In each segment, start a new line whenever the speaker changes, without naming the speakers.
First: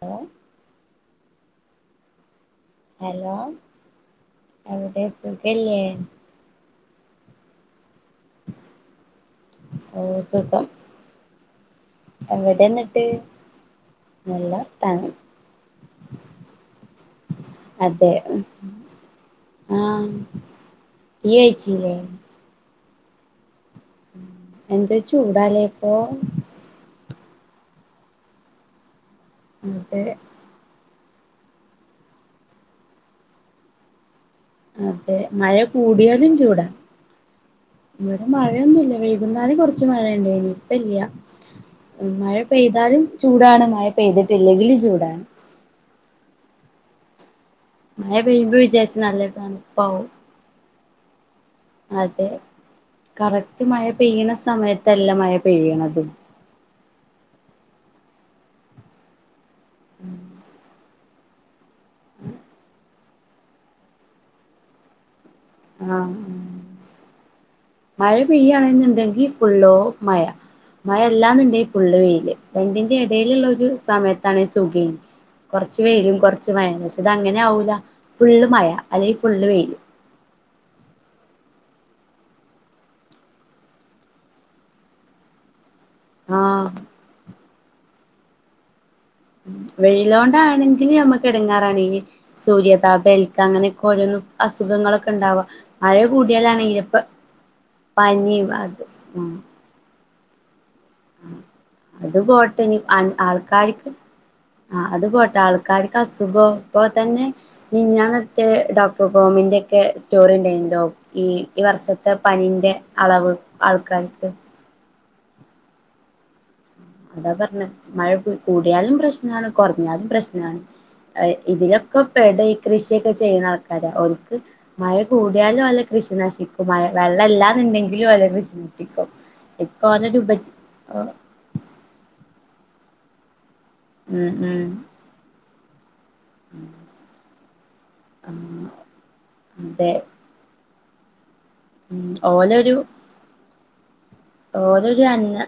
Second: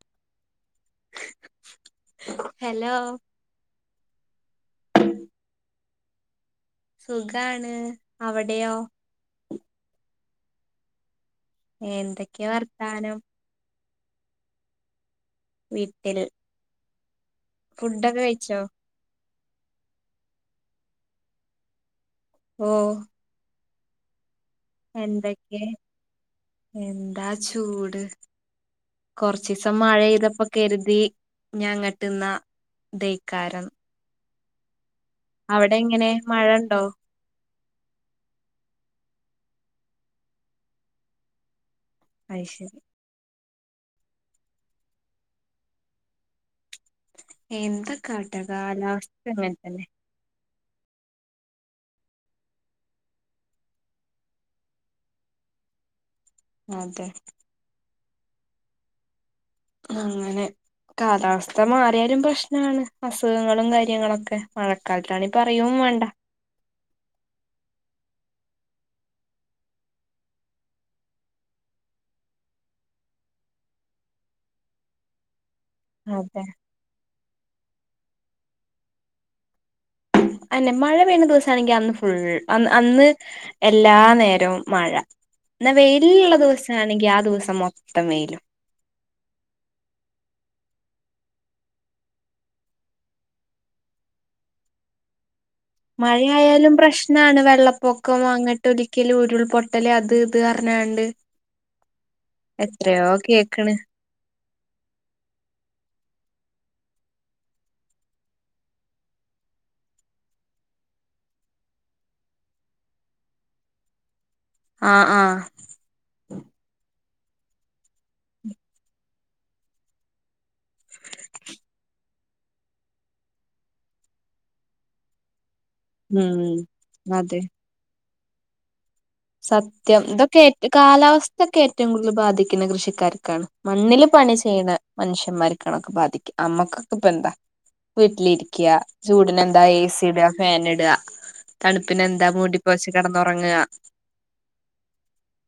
Hello
[unintelligible] hello
എവ്ടേപം സുഖല്ലേ
സുഖാണ് അവ്ടെയോ
കം
എന്തെക്കെയാ വർത്താനം
നല്ല വർത്താനം
[unintelligible] ഫുഡ്‌ ഒക്കെ കഴിച്ചോ
ആ ഇയ് കഴിച്ചീലെ
ഓ
[inaudible] എന്തോ ചൂടാല്ലേ
എന്തൊക്കെ
ഇപ്പൊ
എന്താ ചൂട് കൊറച്ചീസം
അതെ
മഴയ്തപ്പോ കരുതി [unintelligible]
അതെ മഴ
അവിടെ എങ്ങനെ
കൂടിയാലും
മഴ
ചൂടാ
ഉണ്ടോ
ഇവിടെ മഴയൊന്നും ഇല്ല വൈകുന്നേരം കുറച്ച് മഴ ഇണ്ടേര്ന്നു ഇപ്പൊ ഇല്ല മഴ
അത് ശരി
പെയ്താലും ചൂടാണ് മയ പെയ്തിട്ടില്ലെങ്കിലും ചൂടാണ്
എന്ത് [unintelligible]
മഴ പെയ്യുമ്പോ വിചാരിച്ച്
കട്ടക്കാലാവസ്ഥ
നല്ല
ഇങ്ങൻ തെന്നെ
തണുപ്പാവും അതെ കറക്റ്റ് മയ പെയ്യണ സമയത്തല്ല മയ പെയ്യണതും
അതെ അങ്ങനെ കാലാവ സ്ഥ മാറിയാലും പ്രശ്നാണ് അസുഖങ്ങളും കാര്യങ്ങളൊക്കെ മഴക്കാലത്താണ് പറയുവേം വേണ്ട
മയ പെയ്യുകാണെന്നുണ്ടെങ്കിൽ ഫുള്ളോ മയ മയ ഇല്ലാന്നുണ്ടേൽ ഫുള്ള് വെയില് രണ്ടിന്റേയും ഇടയിലുള്ളൊരു സമയത്താണേൽ സുഖം ആയിന് കൊറച്ച് വെയിലും
അതെ
കൊറച്ച് മയേം പക്ഷെ ഇത് അങ്ങനെ ആകൂല ഫുള്ള് മയ അല്ലങ്കിൽ ഫുള്ള് വെയില്
അതന്നെ മഴ പെയ്യുന്ന ദിവസാണെങ്കിൽ അന്ന് ഫുൾ അന്ന് എല്ലാ നേരവും മഴ പിന്നെ വെയിലിൽ ഇള്ള
ആഹ്
ദിവസാണെങ്കി ആ ദിവസം മൊ ത്തം വെയിലും
വെയിലോണ്ടാണെങ്കില് നമ്മക്ക് എടങ്ങേറാണ് ഇനി സൂര്യതാപം ഏൽക്ക അങ്ങനെയൊക്കെ ഓരോന്ന് അസുഖങ്ങളൊക്കെ ഇണ്ടാവുക
മഴ ആയാലും പ്രശ്നാണ് വെള്ളപ്പൊക്കം
പനിയും
അങ്ങനത്തെ
അത്
[unintelligible]
ഉം
ഉരുൾപൊട്ടല് അത് ഇത് പറഞ്ഞാണ്ട്
അത് പോട്ടെ ഇനി
എത്രയോ കേക്ക്ണ്
ആൾക്കാർക്ക് അത് പോട്ടെ ആൾക്കാർക്ക് അസുഖവോ അത് പോലെ തന്നെ മിനിഞ്ഞാന്നൊക്കെ ഡോക്ടർ കോമിന്റെയൊക്കെ സ്റ്റോറി ഉണ്ടാരുന്നല്ലോ ഈ വർഷത്തെ പനീന്റെ അളവ് ആൾക്കാർക്ക്
ആഹ് ആഹ്
അതാ പറഞ്ഞെ മഴ കു കൂടിയാലും പ്രശ്‌നാണ് കൊറഞ്ഞാലും പ്രശ്നാണ് ആഹ് ഇതിലൊക്കെ എടേ കൃഷിയൊക്കെ ചെയ്യണ ആൾക്കാർ ഓല്ക്ക് മയ കൂടിയാ ഓലെ കൃഷി നശിക്കും വ
ഉം
വെള്ള
അതെ
ഇല്ലാന്നുണ്ടെങ്കിലു ഓലെ [unintelligible] മ്യൂസിക്കോ
സത്യം ഇതൊക്കെ ഏറ്റ കാലാവസ്‌ഥക്കെ റ്റവും കൂടുതല് ബാധിക്കുന്നെ കൃഷിക്കാർക്കാണ്. മണ്ണില് പണി
ഉം
ചെയ്യണ മനുഷ്യൻമാര്. കണൊക്കെ ബാധി ക്കും അമ്മക്കൊക്കെ ഇപ്പ എന്താ
ഉം
വീട്ടിലിരിക്കാ ചൂടിന് എന്താ
അതെ
എസി ഇടാ ഫാന് ഇടാ
ഉം
തണുപ്പിനെന്താ മൂടിപ്പുതച്ച് കെടന്നുറങ്ങാ
ഓലെ ഒരു അന്ന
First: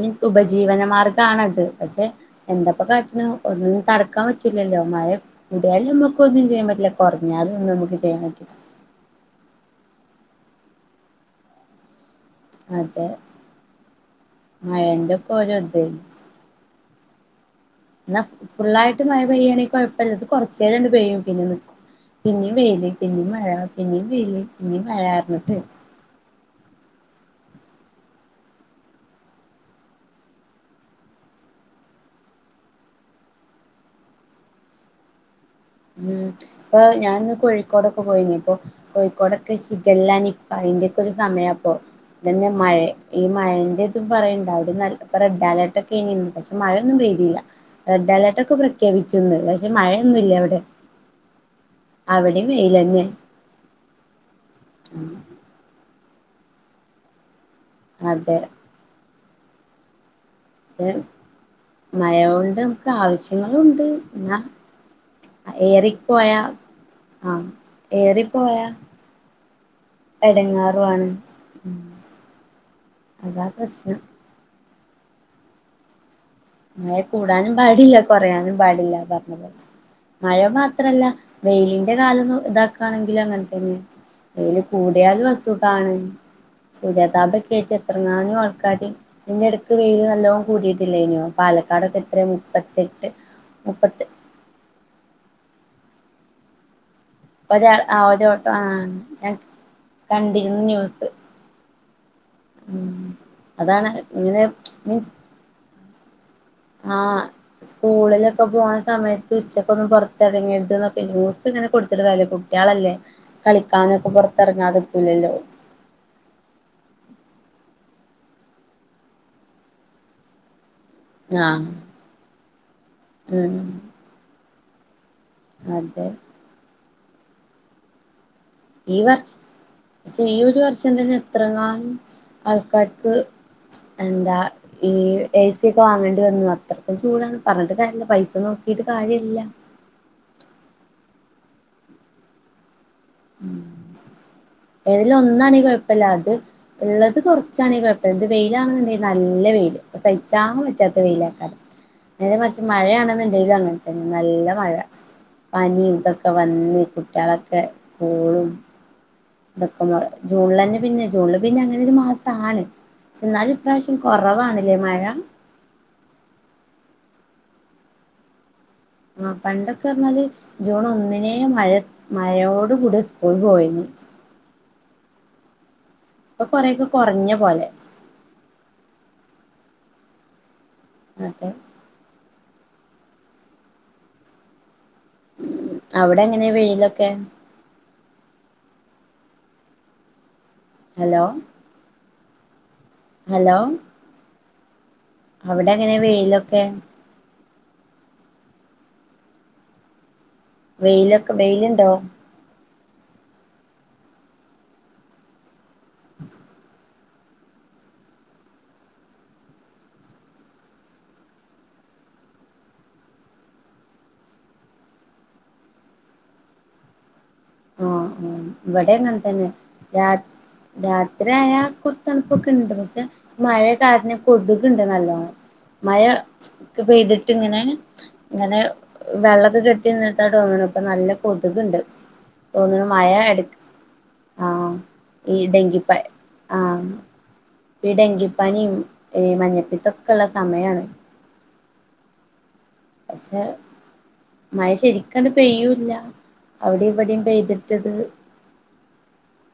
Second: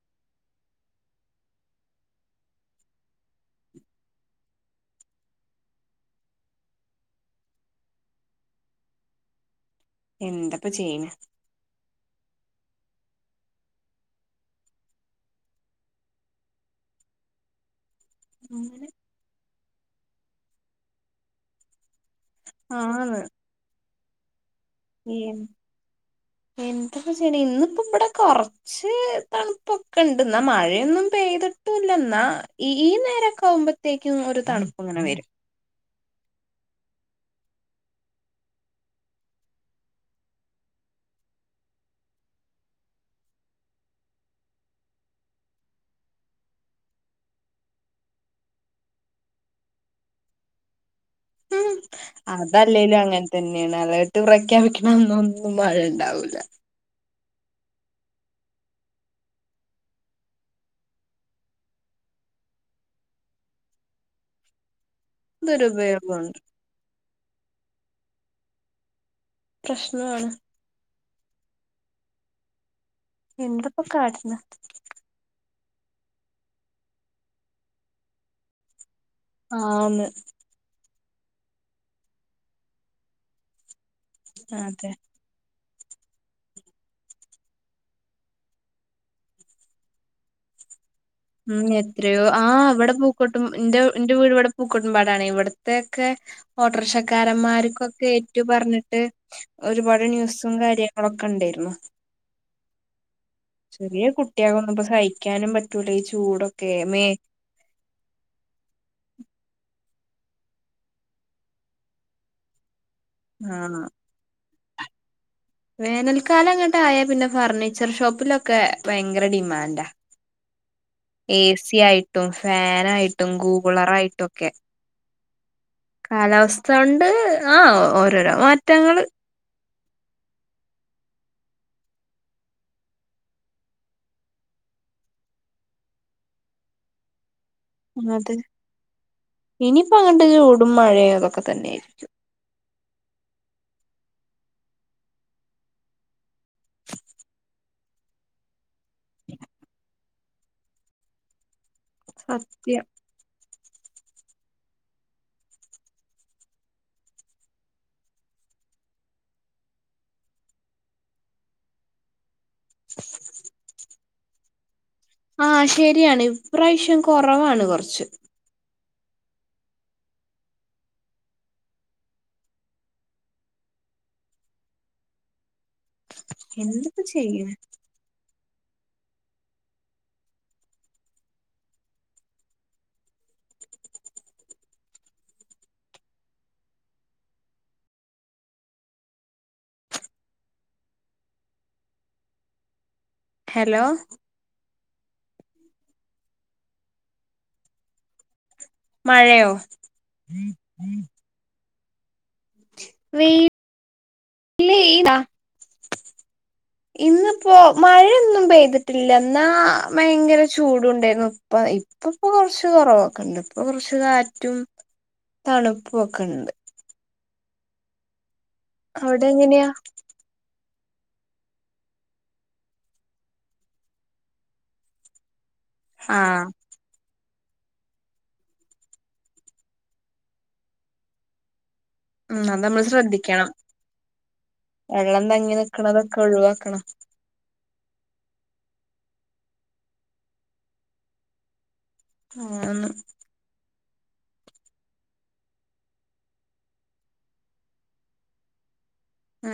മീൻസ് ഉപജീവന മാർഗാണത്, പക്ഷെ എന്താപ്പ കാട്ടണെ ഒന്നും തടുക്കാൻ പറ്റൂല്ലല്ലോ, മഴ കൂടിയാല് ഇമ്മക്കൊന്നും ചെയ്യാൻ പറ്റൂല്ല, കുറഞ്ഞാലും നമുക്കൊന്നും ചെയ്യാൻ പറ്റൂല്ല.
ഇന്തെപ്പാ ചെയ്യണ്
അതെ മഴേൻ്റെ ഇപ്പ ഓരോ ഇത് ന്നാ ഫുൾ
അങ്ങനെ
ആയിട്ട് മഴ പെയ്യാ--ണെ കുഴപ്പൊല്ല ഇത് കൊറച്ചേരം പെയ്യും. പിന്നെ നിക്കും. പിന്നേം വെയില്
ആന്ന്
പിന്നേം മഴ പിന്നേം വെയില് പിന്നേം മഴാറങ്ട്ട്
എന്താ ഇപ്പ ചെയ്യണേ. ഇന്നിപ്പ ഇവിടെ കൊറച്ച് തണുപ്പൊക്കെണ്ട്. എന്നാ മഴയൊന്നും പെയ്ത്ട്ടൂല്ല. എന്നാ ഈ നേരൊക്കെ ആവുമ്പഴുത്തേക്കും ഒര് തണുപ്പിങ്ങനെ വരും
ഉം ഇപ്പ ഞാനിന്ന് കോഴിക്കോടൊക്കെ പോയിനി. അപ്പോ കോഴിക്കോടൊക്കെ ഷിഗെല്ല, നിപ്പ അയിൻ്റെക്കെ ഒരു സമയാ ഇപ്പൊ. ഇതന്നെ മഴേം. ഈ മഴെൻ്റെ ഇതും പറയണ്ട്. അവിടെ നല്ല ഇപ്പ റെഡ് അലർട്ടക്കെ ഇണ്ട്. പക്ഷെ മഴയൊന്നും പെയ്തീല. റെഡ് അലർട്ടൊക്കെ പ്രഖ്യാപിച്ചൂന്ന്. പക്ഷെ മഴയൊന്നുല്യ അവിടെ
അതല്ലേലും
വെയിലന്നെ
അങ്ങനെ തന്നെയാണ്. അലർട്ട് പ്രഖ്യാപിക്കണ അന്നൊന്നും മഴ ഇണ്ടാവൂ ല്ല
അതെ പക്ഷെ മയ കൊണ്ട് നമുക്ക് ആവശ്യങ്ങളും ഉണ്ട് എന്നാ
അതൊരു ഉപയോഗമുണ്ട്
ഏറിപ്പോയാ ആ ഏറിപ്പോയാ
പ്രശ്നമാണ്
എടങ്ങേറു ആണ് ഉം അതാ
എന്ത ഇപ്പ
പ്രശ്നം
കാട്ടണേ
മയ കൂടാനും പാടില്ല കുറയാനും പാടില്ല.
ആന്ന്
മയ മാ ത്രല്ല വെയിലിൻ്റെ കാലം ഇതാക്കാണെങ്കിലും അങ്ങനെ തന്നെയാ വെയില്
അതെ
കൂടിയാല് അസു ഖാണ്. സൂര്യതാപക്കെയേറ്റ് എത്രങ്ങാനും ആൾക്കാര് ഇതിനെടയ്ക്ക് വെയ്ല് നല്ലോം കൂടിയിട്ടില്ലേന്
ഉം എത്രയോ ആ ഇവിടെ പൂക്കോട്ടും ൻ്റെ
മുപ്പത്തി
ൻ്റെ വീട് ഇവിടെ പൂക്കോട്ട [unintelligible] ഇവിടത്തെക്കെ ഓട്രോക്ഷ
ഒരാ ആ
ക്കരൻമാർക്കൊക്കെ ഏറ്റു
ഒരോട്ടം ആ
പറഞ്ഞിട്ട്
ഞാൻ
ഒരുപാട് ന്യൂസും
കണ്ടിരുന്നു
കാര്യങ്ങളൊക്കെണ്ടേരുന്നു
മം
ചെറിയ കുട്ടിയാവുമ്പോ സഹിക്കാനും പ റ്റൂല്ലാ ഈ ചൂടൊ
ആ സ്‌കൂളിലൊക്കെ പോണ സമയത്ത് ഉച്ചക്കൊന്നും പൊറ എറങ്ങരുതെന്നൊക്കെ ന്യൂസിങ്ങനെ കൊടുത്തിട്ട് കാര്യല കുട്ട്യളല്ലേ കളിക്കാനൊക്കെ പൊറത്ത് എറങ്ങാതിരിക്കൂല്ലാല്ലോ
വേനൽക്കാലങ്ങട്ടായാ പിന്നെ ഫർണീച്ചർ ഷോപ്പിലൊക്കെ ഭയങ്കര ഡിമാൻ്റാ
ആഹ്
എസിയായിട്ടും [unintelligible] ആയിട്ടും
ഉം
കൂളറായിട്ടൊക്കെ
അതെ
കാലാവസ്ഥ കൊ [unintelligible] ആ ഓരോരോ മാറ്റങ്ങള്
ഈയൊരു വർഷം തന്നെ എത്രണ്ണാ ആൾക്കാർക്ക് എന്താ ഈ എസിയൊക്കെ വാങ്ങേണ്ടി വന്നത് അത്രക്കും ചൂടാണ് പറഞ്ഞിട്ട് കാര്യല്ല പൈസ
[unintelligible]
നോക്കിട്ട് കാര്യല്ല
ഇനി [unintelligible] [unintelligible] ഇപ്പൊ തന്നെയാരിക്കും
ഏതെങ്കിലും ഒന്നാണെങ്കി കൊഴപ്പില്ലാ ഇത് ഇള്ളത് കൊറച്ചാണെങ്കി കൊഴപ്പില്ലാ ഇത് വെയിലാണെങ്കി നല്ല വെയില് സഹിച്ചാൻ പറ്റാത്ത വെയിലാ [unintelligible]
സത്യം
മഴയാണെന്നിണ്ടെങ്കി അങ്ങനെ നല്ല മഴ പനി ഇതൊക്കെ വന്ന് കുട്ടികളൊക്കെ സ് [unintelligible] [unintelligible] ജൂണിലൊക്കെ പിന്നെ ജൂണില് പിന്നെ അങ്ങനൊരു മാസാണ് പക്ഷേ എന്നാലും ഇപ്രാവശ്യം കൊറവാണല്ലേ മഴ
ആ ശരി യാണ് ഇപ്രാവശ്യം കൊറവാണ് കൊറച്ച്
ആ പണ്ടൊക്കെ പറഞ്ഞാല് ജൂൺ ഒന്നിനേ മഴ മഴയോടു കൂടിയാ സ്‌കൂളില് പോയിരിന്നു ഇപ്പോ കൊറേക്കെ
എന്തിപ്പ
കൊറഞ്ഞ
ചെയ്യണ്
പോലെ [unintelligible] അവിടെങ്ങനാ വെയിലൊക്കെ ഹലോ
ഹെലോ
അവിടെങ്ങനാ വെയിലൊക്കെ
മഴയോ
വെയിലൊക്കെ വെയിൽ ഇണ്ട് ഹലോ
വെയിൽ വെയിൽ ഇന്ന് ഇപ്പൊ മഴാ ഒന്നും പെയ്തിട്ടയില്ല ഇന്നാ ഭയങ്കര ചൂടും യുണ്ടായിന്നു [unintelligible] ഇപ്പൊ ഇപ്പൊ കുറിച് കുറവൊക്കെ ഇണ്ട് ഇപ്പൊ കുറച്ച് കാറ്റും തണുപ്പുയൊക്കെ ഇണ്ട്
ഹ്മ്മ് ഹ്മ്മ് ഇവിടെയും
അവിടെ
അങ്ങനെത്തന്നെ
എങ്ങനെയാ
രാത്രി രാത്രി ആയാ കുറിച് തണുപ്പിയൊക്കെ ഇണ്ട് പക്ഷെ മഴാ കാരണം കൊതുക് ഇണ്ട് നല്ലോണം മഴാ
ആഹ്
ഒക്കെ പെയിതിട്ട് പെയ്തിട്ട് ഇങ്ങനെ ഇങ്ങനെ വെള്ളമയൊക്കെ കെട്ടിന്നിട്ടാണ് തോന്നുന്നു ഇപ്പൊ നല്ല കൊതുകയിണ്ട്
മ്മ്മ് അത്‌ നമ്മൾ ശ്രദ്ധിക്കണം
ആഹ്
വെള്ളം
ഈ
തങ്ങി നിക്കുന്നത് ഒക്കെ ഒഴിവാക്കണം
ഇവിടെ ഈ ഡെങ്കിപ്പനി യ്യും മഞ്ഞപിത്തം ഒക്കെ ഉള്ള സമയം ആണ്
ആ
മഴാ ശരിക്ക് അങ്ങ്കിട് പെയ്യുംയില്ല അവിടെയും ഇവിടെയും പെയ്തിട്ട് ഇത്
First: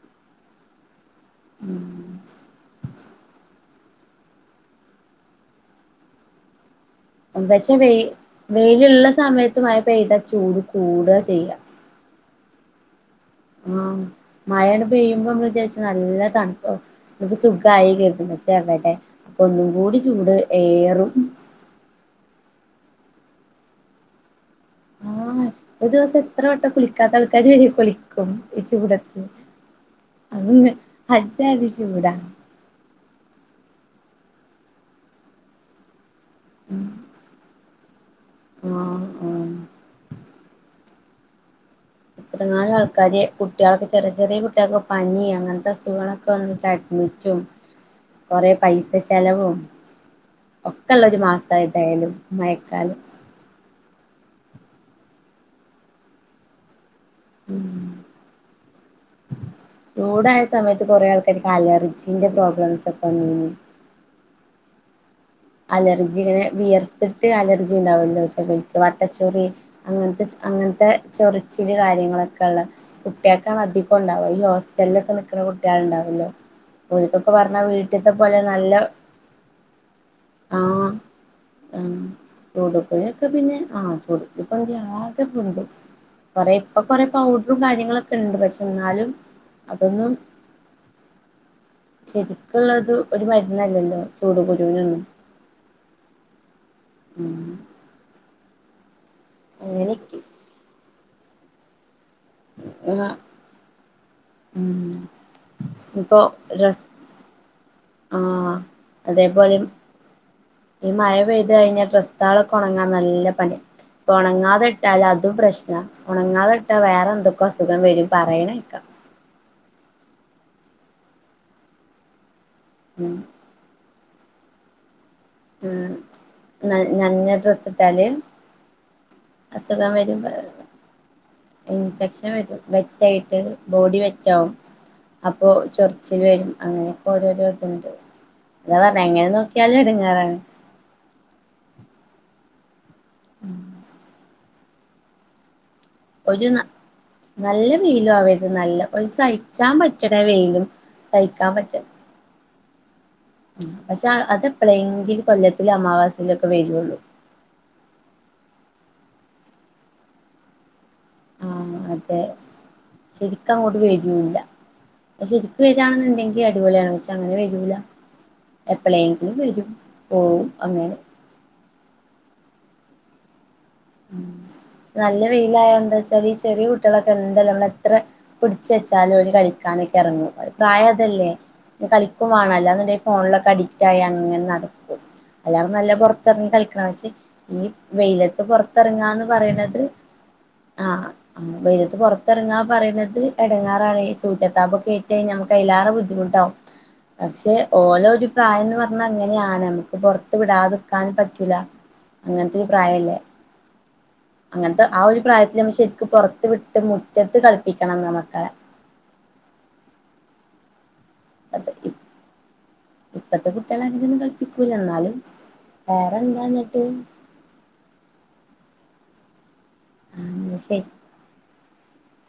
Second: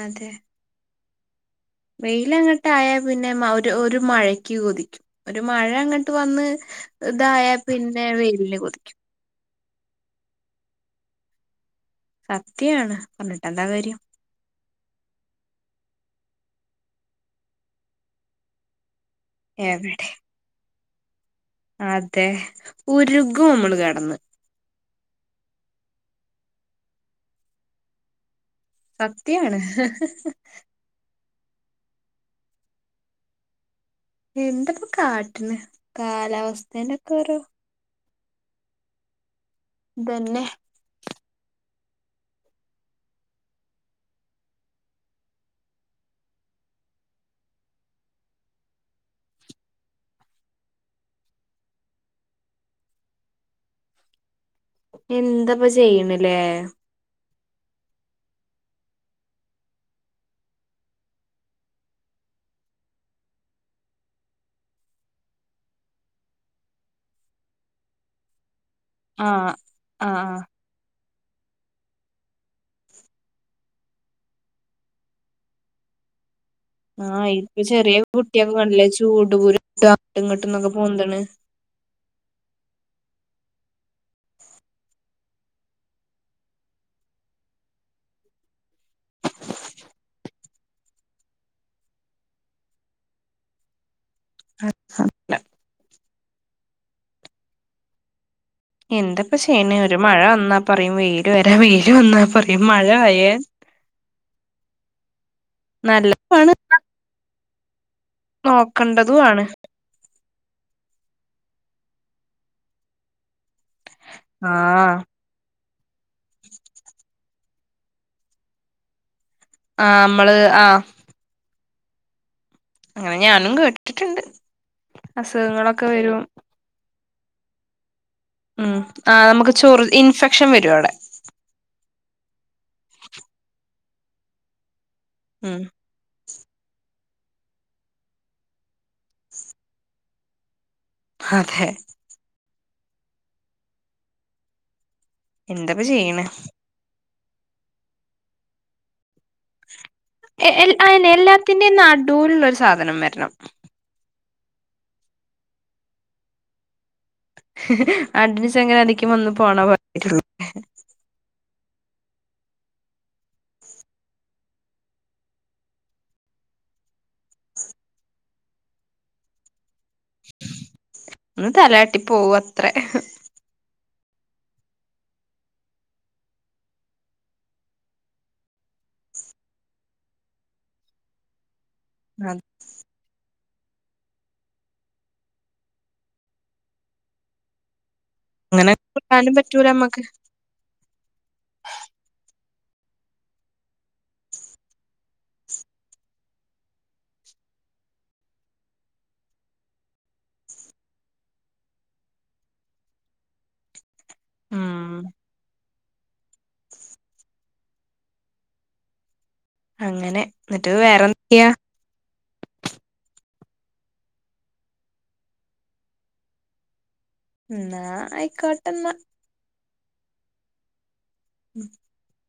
അതേ വെയിൽ അങ്ങട്ട് ആയാ പിന്നെ മൗ ഒരു മഴയ്ക്ക് കൊതിക്കും ഒരു മഴ ഇങ്ങട്ട് വന്നു
പക്ഷെ വെയിൽ വെയിൽ ഉള്ള സമയത്ത് മഴാ പെയ്താ ചൂട് കു കൂടാ ചെയ്യാ
സത്യം യാണ്
ആ മഴ അങ്ങ് പെയ്യുമ്പോ നമ്മൾ വിചാരിച്ചു നല്ലതാണ് ആ ഇപ്പൊ സുഖയായില്ലേ എന്ന് വിചാരിച്ച എവിടെ ഒന്നുകൂടെ
എവിടെ
ചൂട് എയറി [unintelligible]
അതെ ഉരുകും നമ്മൾ കിടന്ന്
ആ എന്ന് ഒരു ദിവസം എത്ര വട്ടം കുളിക്കാത്ത ആൾക്കാർ വരെ കുളിക്കും ഈ ചൂടത്തു
സത്യാണ്
അങ്ങ്അ എജാതി ചൂടാ
എന്തിപ്പോ കാട്ടിന് കാലാവസ്ഥന്റെയൊക്കെ ഓരോ
മ്മ് മ്മ്
അതന്നെ
എന്നാലും ആൾക്കാർ കുട്ടികൾക്ക് ചെറിയ ചെറിയ കുട്ടിക്കൾക്ക് പനി അങ്ങനെത്തെ അസുഖങ്ങളൊക്കെ വന്നിട്ട് അഡിമിറ്റും കുറെ പയിസ്സ ചെലാവും ഒക്കെ ഉള്ള ഒരു മാസാണ് ഏതായാലും മഴക്കാലം
എന്ത് ഇപ്പൊ ചെയിൻ ലേ
മ്മ് ചൂട് ആയാ സമയത്ത് കുറെ ആൾക്കാർക്ക് അലർജിന്റെ പ്രോബ്ലംസ് ഒക്കെ വന്നിരിന്നു അലർജി ഇങ്ങനെ വിയർത്തിട്ട് അലർജി ഇണ്ടാവല്ലോ വച്ചാൽ വട്ടച്ചോറി
ആഹ്
അങ്ങനെത്തെ
ആഹ്
അങ്ങനത്തെ ചൊറിച്ചൽ കാര്യങ്ങൾളൊക്കെ കുട്ടികൾക്കാണ് അധികം ഇണ്ടാവ ഈ ഹോസ്റ്റലിൽളൊക്കെ നിക്കാന കുട്ടികൾ ഉണ്ടാവില്ലേ
ആ ഇപ്പ ചെറ്യ കുട്ടിക്കൾക്ക്
നല്ല
കണ്ടില്ലേ ചൂട് കുരു [unintelligible] [unintelligible]
ആഹ്
പൊന്തുണ്
അതേ. ഇപ്പ പിന്നെ പൗഡ്രും കാര്യങ്ങളൊക്കെയൊണ്ട്. പക്ഷേയെന്നാലും അതൊന്നും ശെരിക്കുള്ളതുയൊരു മരുന്നല്ലല്ലോ. [unintelligible] ചൂട് കുരു എന്നെ
ല്ല
ഉം
എന്തെക്കെഷെയണേ ഒരു
അങ്ങനെയൊക്കെ
മഴ വന്നപ്പ വെയിരുവെരാ വെയിലു വന്നാ പറ്യും
ആഹ്
മഴയായേ.
ഉം
നല്ല
ഇപ്പൊ
പണിത
ഡ്രസ് ആഹ്
നോക്കണ്ടതുവാണ്.
ര് മഴ പെയ്തു കഴിഞ്ഞാ ഡ്രസ്സാകാളൊക്കെ ഉണങ്ങാൻ നല്ല പണിയാ.
ആഹ്
ഒണങ്ങാതിട്ടാൽ അതും പ്രശ്നമാ. ഒണങ്ങാതിട്ടാൽ വേറെന്തോ. അസൊഖം വെരും. പറയണേക്കാം.
ആ നമ്മെള് ആ
ഉം
ങ്ങനെ ഞാനും കേ ച്ചിട്ടൊണ്ട് അസൊഖങ്ങളൊക്കെ വെരും
എന്നാ ഡ്രസ്സിട്ടാല്.
[unintelligible] ആ നമ്മെക്ക് ചൊറിൽ ഇൻ പെക്ഷൻ വെരുമവടെ.
[unintelligible] നെറ്റൈപ്പ് ബോഡിവേറ്റോ അപ്പോ
ഉം
ചൊറിച്ചിലായ് അങ്ങെനെ. അതേപ്പറ്ണേ അങ്ങെനെ നോക്കിയാലേടങ്ങ്.
പതെ
ഉം
എന്ത് ചെയ്യണ്
ഒരു ന നല്ല നീലയവൾക് നല്ല ഓയ്സ് അഴിച്ചപ്പറ്റ്ണ
എ
വെയില്
എൽ അയന്നെ
സഹിക്കാൻ
എല്ലാത്തിന്റെയും
പറ്റൽ
നടുവിലുള്ള ഒരു സാധനം വെർണം
ഉം പക്ഷേ അത് പ്ലേകിൽ കൊല്ലത്തില് അമാവാസിലൊക്കെ വെരുവൊള്ളൂ.
അണ്ടന്യൂസങ്ങനെടിക്കുമ്പോ ഒന്നു പോണപ്പോലെയ
ആ സെരിക്കങ്ങട് വരുല്ല ശെരിക്കും വരികയാണെങ്കിൽ അടിപൊളി ആണ് പക്ഷേ അങ്ങനെ വരില്ല എപ്പോളെങ്കിലും വരും
ഒന്ന് തലയാട്ടി പോകും അത്ര
നല്ല വെയിലായാൽ എന്താച്ചാല് ചെറിയ കുട്ടികളൊക്കെ എന്തായാലും നമ്മൾ എത്ര പിടിച്ചു വെച്ചാലും ഓല് കളിക്കാനൊക്കെ എറങ്ങും പ്രായം അതല്ലേ കളിക്കും വേണം അല്ലെന്നുണ്ടെങ്കിൽ ഫോണിനൊക്കെ അഡിക്റ്റ- അങ്ങനെ നടക്കും എല്ലാരും നല്ല പുറത്തിറങ്ങി കളിക്കണ വെയിലത്തു
അങ്ങനെ
പുറത്തു ഇറങ്ങാ എന്ന്
കൂട്ടാനും പറ്റൂല
പറയുന്നത്
നമ്മക്ക്
വെയിലത്ത്‌ പുറത്തു ഇറങ്ങുന്നത് ഇറങ്ങാ പറയണത് എടങ്ങേറാണ് സൂര്യ താപമൊക്കെ ഏറ്റക്കഴിഞ്ഞ നമ്മക്ക് അതിലേറെ ബുദ്ധിമുട്ട് ആകും പക്ഷേ ഓല ഒരു പ്രായം എന്ന് പറയുന്നത് അങ്ങനെ ആണ് നമുക്ക് പുറത്തു വിടാതിരിക്കാനും പറ്റൂല അങ്ങനെതെ ഒരു പ്രായം അല്ലെ അങ്ങനത്തെ
ഉം
ആ ഒരു പ്രായത്തില് നമ്മൾ ശെരിക്കും പുറത്തു വിട്ട് മുറ്റത്തു കളിപ്പിക്കണം മക്കളെ
അങ്ങനെ എന്നിട്ട് വേറെ
ഇപ്പളത്തെ കുട്ടികൾ അങ്ങനെയൊന്നും കളിപ്പിക്കൂല്ലഎന്നാലും വേറെ എന്താ എന്നിട്ട
മ്മ് എന്നാ ആയിക്കോട്ടെന്നാ
ശരി
[inaudible]